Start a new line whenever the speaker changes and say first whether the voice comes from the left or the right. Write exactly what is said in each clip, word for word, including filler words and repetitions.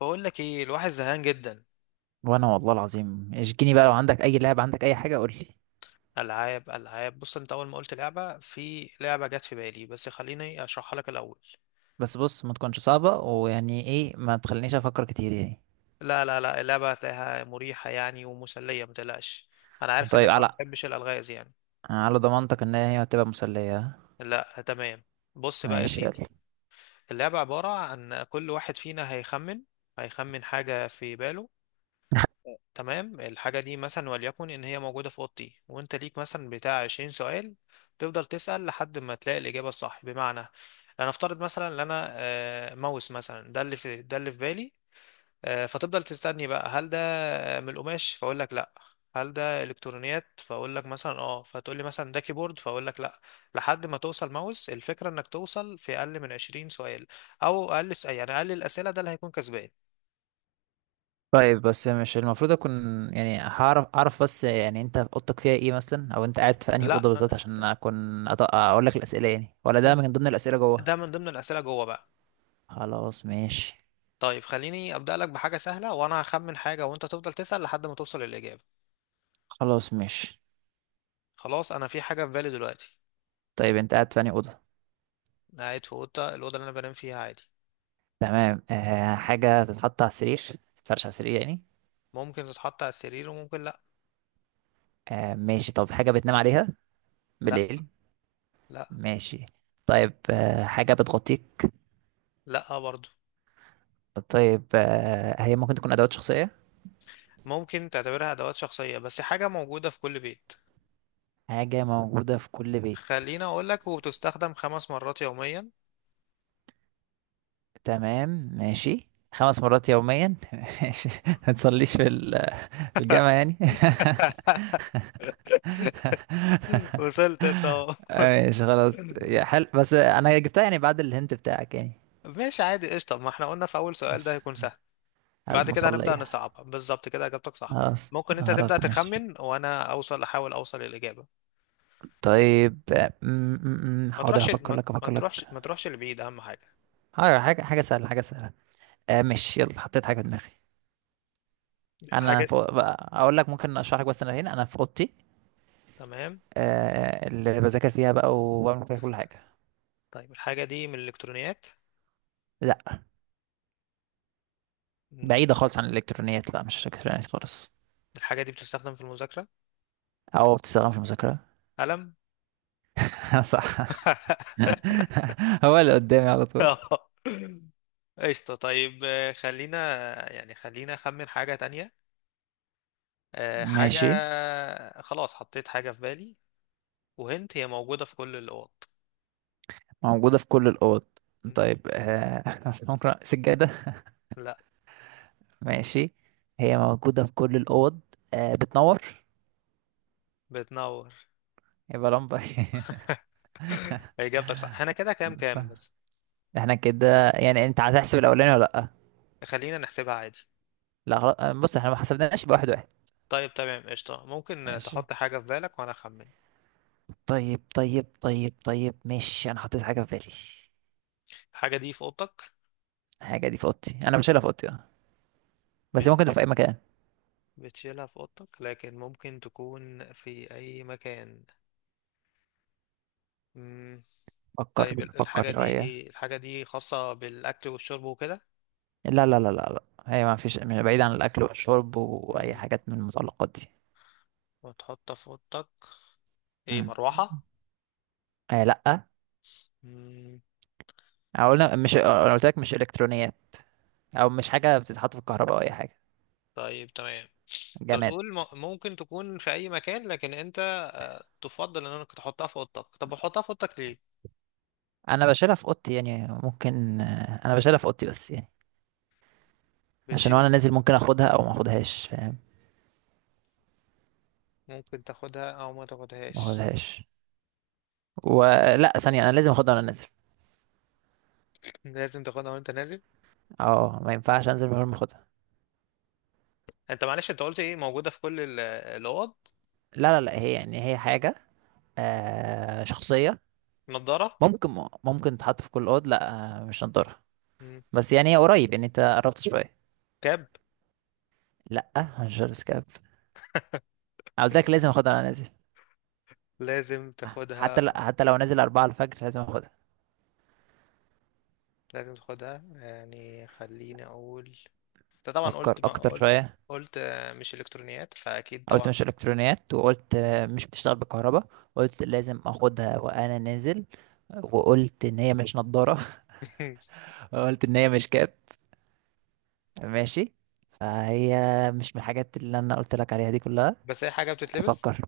left: بقول لك ايه، الواحد زهقان جدا.
right: وانا والله العظيم اشجيني بقى، لو عندك اي لعبة، عندك اي حاجة قول لي.
left: العاب العاب بص، انت اول ما قلت لعبه في لعبه جت في بالي، بس خليني اشرحها لك الاول.
right: بس بص، ما تكونش صعبة ويعني ايه، ما تخلينيش افكر كتير يعني.
left: لا لا لا، اللعبه هتلاقيها مريحه يعني ومسليه، ما تقلقش. انا عارف انك
right: طيب
left: ما
right: على
left: بتحبش الالغاز يعني.
right: على ضمانتك ان هي هتبقى مسلية، ها؟
left: لا، تمام. بص بقى يا
right: ماشي
left: سيدي،
right: يلا.
left: اللعبه عباره عن كل واحد فينا هيخمن، هيخمن حاجه في باله. تمام، الحاجة دي مثلا وليكن إن هي موجودة في أوضتي، وأنت ليك مثلا بتاع عشرين سؤال، تفضل تسأل لحد ما تلاقي الإجابة الصح. بمعنى أنا أفترض مثلا إن أنا آه، ماوس مثلا، ده اللي في ده اللي في بالي. آه، فتفضل تسألني بقى هل ده من القماش، فأقول لك لأ. هل ده إلكترونيات، فأقول لك مثلا أه، فتقول لي مثلا ده كيبورد، فأقول لك لأ، لحد ما توصل ماوس. الفكرة إنك توصل في أقل من عشرين سؤال أو أقل، يعني أقل الأسئلة ده اللي هيكون كسبان.
right: طيب بس مش المفروض اكون، يعني هعرف اعرف بس، يعني انت اوضتك فيها ايه مثلا، او انت قاعد في انهي
left: لأ،
right: اوضه بالظبط عشان اكون. أط- اقول لك الاسئله يعني، ولا ده من ضمن الاسئله جوه؟
left: ده من ضمن الأسئلة جوه بقى.
right: خلاص ماشي.
left: طيب خليني أبدأ لك بحاجة سهلة، وأنا هخمن حاجة وأنت تفضل تسأل لحد ما توصل للإجابة.
right: خلاص ماشي.
left: خلاص أنا في حاجة في بالي دلوقتي.
right: طيب انت قاعد في انهي اوضه؟
left: أنا قاعد في أوضة، الأوضة اللي أنا بنام فيها عادي.
right: تمام. آه، حاجه تتحط على السرير، تتفرش على السرير يعني.
left: ممكن تتحط على السرير وممكن لأ
right: آه ماشي. طب حاجة بتنام عليها
left: لأ.
right: بالليل؟
left: لأ.
right: ماشي. طيب، آه حاجة بتغطيك؟
left: لأ برضه.
right: طيب، آه هي ممكن تكون أدوات شخصية؟
left: ممكن تعتبرها أدوات شخصية، بس حاجة موجودة في كل بيت.
right: حاجة موجودة في كل بيت.
left: خليني أقول لك، وبتستخدم خمس مرات يوميا.
right: تمام. ماشي. خمس مرات يوميا؟ ماشي. ما تصليش في ال- في الجامع يعني؟
left: وصلت أنت أهو.
right: ماشي خلاص يا حل، بس أنا جبتها يعني بعد الهنت بتاعك يعني.
left: ماشي عادي، قشطة، ما احنا قلنا في أول سؤال ده
right: ماشي.
left: هيكون سهل. بعد كده هنبدأ
right: المصلية.
left: نصعبها. بالظبط كده، اجابتك صح.
right: خلاص.
left: ممكن انت تبدأ
right: خلاص ماشي.
left: تخمن وانا اوصل، احاول اوصل للإجابة.
right: طيب، آه، م- م- م،
left: ما
right: حاضر
left: تروحش
right: هفكر
left: ما,
right: لك،
left: ما
right: هفكر لك.
left: تروحش، ما تروحش لبعيد، اهم حاجة.
right: حاضر. حاجة حاجة سهلة حاجة سهلة. آه ماشي يلا، حطيت حاجة في دماغي. انا
left: الحاجة
right: فوق بقى اقول لك، ممكن اشرح لك، بس انا هنا انا في اوضتي.
left: تمام.
right: آه، اللي بذاكر فيها بقى وبعمل فيها كل حاجة.
left: طيب الحاجة دي من الالكترونيات؟
right: لا.
left: مم،
right: بعيدة خالص عن الالكترونيات، لا مش الكترونيات خالص.
left: الحاجة دي بتستخدم في المذاكرة؟
right: او بتستخدم في المذاكرة.
left: قلم.
right: صح. هو اللي قدامي على طول.
left: آه. قشطة. طيب، آه، خلينا، يعني خلينا أخمن حاجة تانية. آه، حاجة
right: ماشي.
left: خلاص حطيت حاجة في بالي، وهنت هي موجودة في كل الأوض.
right: موجودة في كل الأوض.
left: مم.
right: طيب، آه ممكن سجادة؟
left: لا.
right: ماشي. هي موجودة في كل الأوض. آه، بتنور.
left: بتنور.
right: يبقى لمبة.
left: اجابتك صح. احنا كده كام
right: صح.
left: كام بس؟
right: احنا كده يعني، انت هتحسب الأولاني ولا لأ؟
left: خلينا نحسبها عادي.
right: لا خلاص، آه، بص احنا ما حسبناش بواحد واحد واحد.
left: طيب تمام، قشطة، ممكن
right: ماشي.
left: تحط حاجة في بالك وانا اخمن.
right: طيب طيب طيب طيب ماشي، انا حطيت حاجة في بالي.
left: الحاجة دي في اوضتك؟
right: الحاجة دي في اوضتي. انا مش شايلها في اوضتي، اه، بس ممكن تبقى
left: بتشيل-
right: في اي مكان.
left: بتشيلها في اوضتك لكن ممكن تكون في اي مكان. مم. طيب
right: فكر
left: ال-
right: فكر
left: الحاجة دي
right: شوية.
left: ايه؟ الحاجة دي خاصة بالاكل والشرب وكده؟
right: لا لا لا لا لا، هي ما فيش، مش بعيد عن الاكل والشرب واي
left: مم.
right: حاجات من المتعلقات دي.
left: وتحطها في اوضتك؟ ايه،
right: مم.
left: مروحة؟
right: آه لا.
left: مم.
right: أو قلنا، مش انا قلت لك مش الكترونيات، او مش حاجة بتتحط في الكهرباء او اي حاجة.
left: طيب تمام. انت
right: جماد.
left: بتقول م- ممكن تكون في اي مكان، لكن انت آه، تفضل انك تحطها في اوضتك، طب بتحطها في اوضتك ليه؟
right: انا بشيلها في اوضتي يعني، ممكن، آه، انا بشيلها في اوضتي بس يعني، عشان
left: بتشيل.
right: وانا نازل ممكن اخدها او ما اخدهاش، فاهم؟
left: ممكن تاخدها او ما
right: ما
left: تاخدهاش؟
right: اخدهاش، ولا ثانية أنا لازم أخدها وأنا نازل؟
left: لازم تاخدها وانت نازل.
right: اه، ما ينفعش أنزل من غير ما أخدها.
left: انت معلش، انت قلت ايه، موجودة في كل ال- الاوض؟
right: لا لا لا، هي يعني هي حاجة آه شخصية.
left: نضارة؟
right: ممكن ممكن تتحط في كل أوض، لا. آه، مش هنطرها،
left: مم.
right: بس يعني هي قريب يعني، أنت قربت شوية.
left: كاب؟
right: لا هنشر سكاب. أنا قلت لك لازم أخدها وأنا نازل،
left: لازم
right: حتى لا،
left: تاخدها.
right: حتى لو نازل أربعة الفجر لازم أخدها.
left: لازم تاخدها، يعني خليني اقول، انت طبعا
right: فكر
left: قلت، ما
right: أكتر
left: قلت
right: شوية.
left: قلت آه، مش الكترونيات، فاكيد
right: قلت
left: طبعا.
right: مش إلكترونيات، وقلت آه، مش بتشتغل بالكهرباء، قلت لازم أخدها وأنا نازل، وقلت إن هي مش نضارة، قلت إن هي مش كاب. ماشي. فهي مش من الحاجات اللي انا قلت لك عليها دي كلها.
left: بس هي حاجة بتتلبس؟
right: افكر.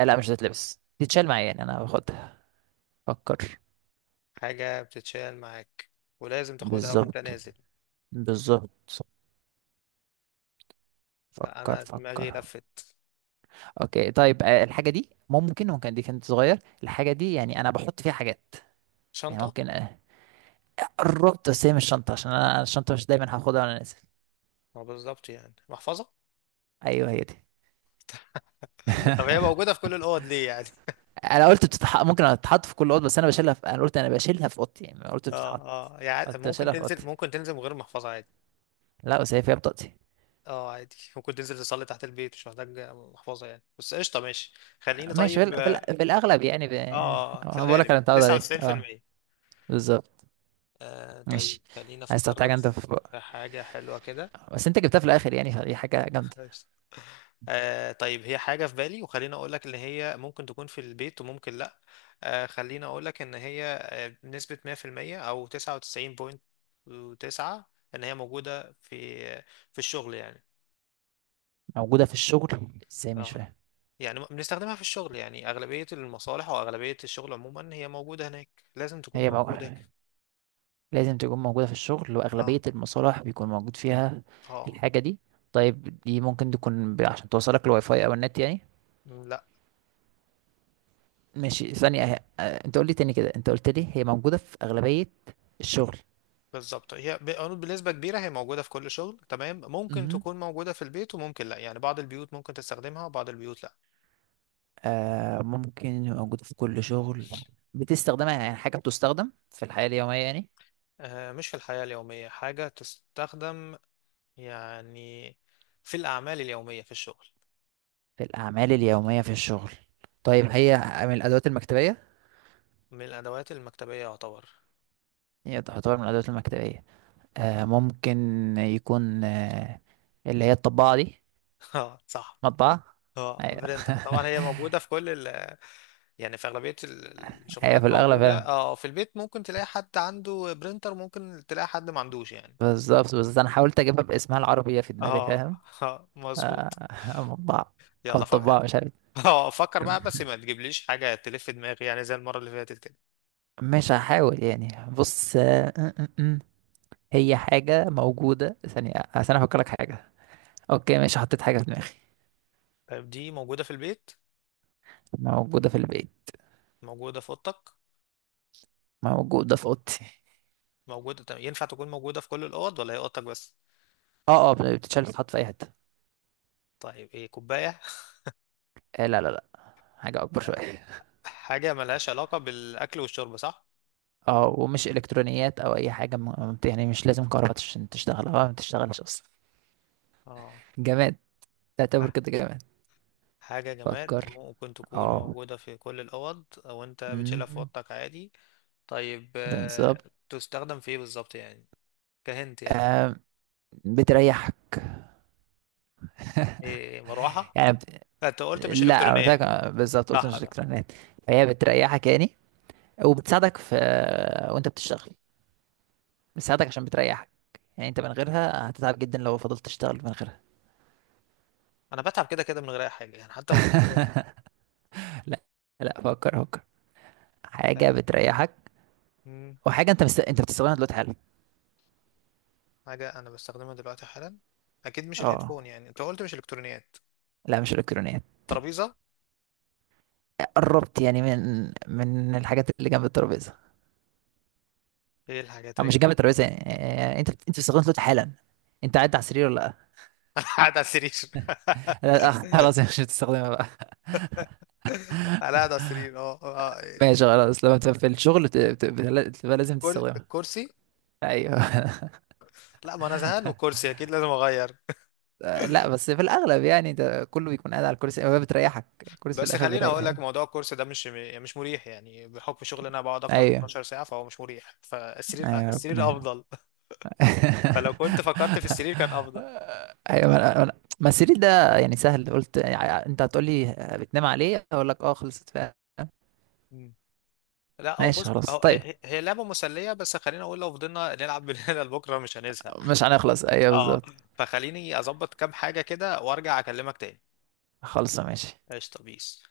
right: آه، لا مش هتتلبس، تتشال معايا يعني، انا باخدها. افكر.
left: حاجة بتتشال معاك، ولازم تاخدها وانت
right: بالظبط.
left: نازل؟
right: بالظبط.
left: لا،
right: فكر
left: انا دماغي
right: فكر.
left: لفت.
right: اوكي طيب، آه، الحاجه دي ممكن، ممكن دي كانت صغير الحاجه دي يعني انا بحط فيها حاجات. يعني
left: شنطة؟
right: ممكن. آه، قربت، بس هي مش شنطه، عشان انا أنا الشنطه مش دايما هاخدها وانا نازل.
left: ما بالظبط، يعني محفظة.
right: ايوه هي دي.
left: طب هي موجودة في كل الأوض ليه يعني؟
right: انا قلت بتتح... ممكن تتحط في كل اوضه، بس انا بشيلها في... انا قلت انا بشيلها في اوضتي يعني، ما قلت
left: اه.
right: بتتحط.
left: اه يعني
right: قلت
left: ممكن
right: بشيلها في
left: تنزل،
right: اوضتي.
left: ممكن تنزل من غير محفظة عادي.
right: لا بس هي فيها بطاقتي.
left: اه عادي، ممكن تنزل تصلي تحت البيت، مش محتاج محفظة يعني. بس قشطة، ماشي. خليني،
right: ماشي. في,
left: طيب
right: ال- في, ال-
left: اه،
right: في الاغلب يعني، ب...
left: آه، آه، في
right: أنا بقول لك
left: الغالب
right: انا
left: يعني
right: متعود عليه، اه.
left: تسعة وتسعين بالمية.
right: بالظبط.
left: آه طيب
right: ماشي.
left: خليني
right: عايز تحط
left: افكرك
right: حاجه انت في،
left: في حاجة حلوة كده.
right: بس انت جبتها في الاخر يعني، فدي حاجه جامده.
left: قشطة. آه طيب، هي حاجة في بالي، وخليني اقول لك ان هي ممكن تكون في البيت وممكن لا. آه خليني اقول لك ان هي، آه، بنسبة مية في المية او تسعة وتسعين فاصلة تسعة، ان هي موجودة في، آه، في الشغل يعني.
right: موجوده في الشغل ازاي؟ مش
left: اه.
right: فاهم.
left: يعني بنستخدمها في الشغل، يعني أغلبية المصالح وأغلبية الشغل عموما هي موجودة هناك، لازم تكون
right: هي مو...
left: موجودة ك-
right: لازم تكون موجوده في الشغل، واغلبيه
left: اه.
right: المصالح بيكون موجود فيها
left: اه.
right: الحاجه دي؟ طيب دي ممكن تكون ب... عشان توصلك الواي فاي او النت يعني؟
left: م، لا.
right: ماشي. ثانيه أه... آه، انت قول لي تاني كده، انت قلت لي هي موجوده في اغلبيه الشغل.
left: بالظبط، هي ب- بنسبة كبيرة هي موجودة في كل شغل، تمام. ممكن تكون موجودة في البيت وممكن لا، يعني بعض البيوت ممكن تستخدمها وبعض البيوت لا.
right: آه، ممكن يبقى موجودة في كل شغل. بتستخدمها يعني، حاجة بتستخدم في الحياة اليومية يعني.
left: آه مش في الحياة اليومية حاجة تستخدم، يعني في الأعمال اليومية، في الشغل.
right: في الأعمال اليومية في الشغل. طيب هي من الأدوات المكتبية.
left: من الأدوات المكتبية يعتبر.
right: هي تعتبر من الأدوات المكتبية. آه، ممكن يكون آه اللي هي الطباعة دي.
left: اه صح.
right: مطبعة.
left: اه،
right: أيوة.
left: برينتر طبعا، هي موجودة في كل ال، يعني في أغلبية ال-
right: هي في
left: الشغلانات
right: الأغلب
left: موجودة.
right: فعلا.
left: اه في البيت ممكن تلاقي حد عنده برينتر، ممكن تلاقي حد ما عندوش يعني.
right: بالظبط، بس أنا حاولت أجيبها باسمها العربي في دماغي،
left: اه.
right: فاهم؟
left: آه، مظبوط.
right: آه، مطبعة. أو
left: يلا
right: الطباعة،
left: فكر.
right: مش عارف.
left: اه فكر بقى، بس ما تجيبليش حاجة تلف دماغي يعني، زي المرة اللي فاتت كده.
right: مش هحاول يعني، بص. هي حاجة موجودة ثانية عشان أفكر لك حاجة. أوكي ماشي، حطيت حاجة في دماغي.
left: طيب دي موجودة في البيت؟
right: موجودة في البيت.
left: موجودة في أوضتك؟
right: موجودة في أوضتي.
left: موجودة، طب ينفع تكون موجودة في كل الأوض ولا هي أوضتك بس؟
right: أه أه، بتتشال تتحط في أي حتة.
left: طيب ايه، كوباية؟
right: آه لا لا لا، حاجة أكبر شوية.
left: حاجة ملهاش علاقة بالأكل والشرب، صح؟
right: أه، ومش إلكترونيات أو أي حاجة، م... يعني مش لازم كهرباء عشان تشتغل، أه ما بتشتغلش أصلا.
left: اه.
right: جماد. تعتبر
left: ح-
right: كده جماد.
left: حاجة جماد،
right: فكر.
left: ممكن تكون
right: أه.
left: موجودة في كل الأوض أو أنت بتشيلها في
right: أمم،
left: أوضتك عادي. طيب آه،
right: بالظبط.
left: تستخدم في ايه بالظبط يعني؟ كهنت يعني.
right: آه، بتريحك
left: إيه، مروحة؟
right: يعني، بت...
left: لا، انت قلت مش
right: لا أنا قلت لك،
left: الكترونيات.
right: آه، بالظبط قلت
left: صح
right: مش
left: ده.
right: إلكترونيات. فهي بتريحك يعني، وبتساعدك في آه، وأنت بتشتغل. بتساعدك عشان بتريحك. يعني انت من غيرها هتتعب جدا لو فضلت تشتغل من غيرها.
left: انا بتعب كده كده من غير اي حاجة يعني، حتى من أحلى واحد.
right: لا. لا فكر فكر. حاجة
left: آه،
right: بتريحك،
left: مم،
right: وحاجة انت مست... انت بتستخدمها دلوقتي حالا.
left: حاجة انا بستخدمها دلوقتي حالا؟ اكيد مش الهيدفون،
right: اه.
left: يعني انت قلت مش الكترونيات.
right: لا مش الكترونيات.
left: ترابيزة؟
right: قربت يعني، من من الحاجات اللي جنب الترابيزة.
left: ايه الحاجات
right: او
left: اللي
right: مش جنب
left: جنبك؟
right: الترابيزة يعني، آه، انت انت بتستخدمها دلوقتي حالا. انت قاعد على السرير ولا؟
left: انا قاعد على السرير.
right: لا لا، آه، خلاص مش هتستخدمها بقى.
left: انا قاعد على السرير اه. آه، آه.
right: ماشي خلاص، لما تبقى في الشغل ت- بت- بت- بتبقى لازم
left: كل
right: تستخدمها.
left: الكرسي؟
right: ايوه.
left: لا، ما انا زهقان من الكرسي، اكيد لازم اغير.
right: آه، لا بس في الاغلب يعني، انت كله بيكون قاعد على الكرسي، هو بتريحك. الكرسي في
left: بس
right: الاخر
left: خليني
right: بيريح
left: اقول لك،
right: يعني.
left: موضوع الكورس ده مش، مش مريح يعني، بحكم شغلي انا بقعد اكتر من
right: ايوه.
left: اثنا عشر ساعه، فهو مش مريح، فالسرير،
right: ايوه
left: السرير
right: ربنا.
left: افضل. فلو كنت فكرت في السرير كان افضل.
right: ايوه، ما أنا- ما أنا- ما السرير ده يعني سهل، قلت يعني انت هتقول لي بتنام عليه، اقول لك اه، خلصت فعلا.
left: مم. لا هو
right: ماشي
left: بص،
right: خلاص
left: هو هي,
right: طيب.
left: هي هي لعبه مسليه، بس خليني اقول، لو فضلنا نلعب من هنا لبكره مش هنزهق.
right: مش هنخلص، ايوه
left: اه.
right: بالظبط.
left: فخليني اظبط كام حاجه كده وارجع اكلمك تاني.
right: خلص ماشي.
left: قشطه، بيس.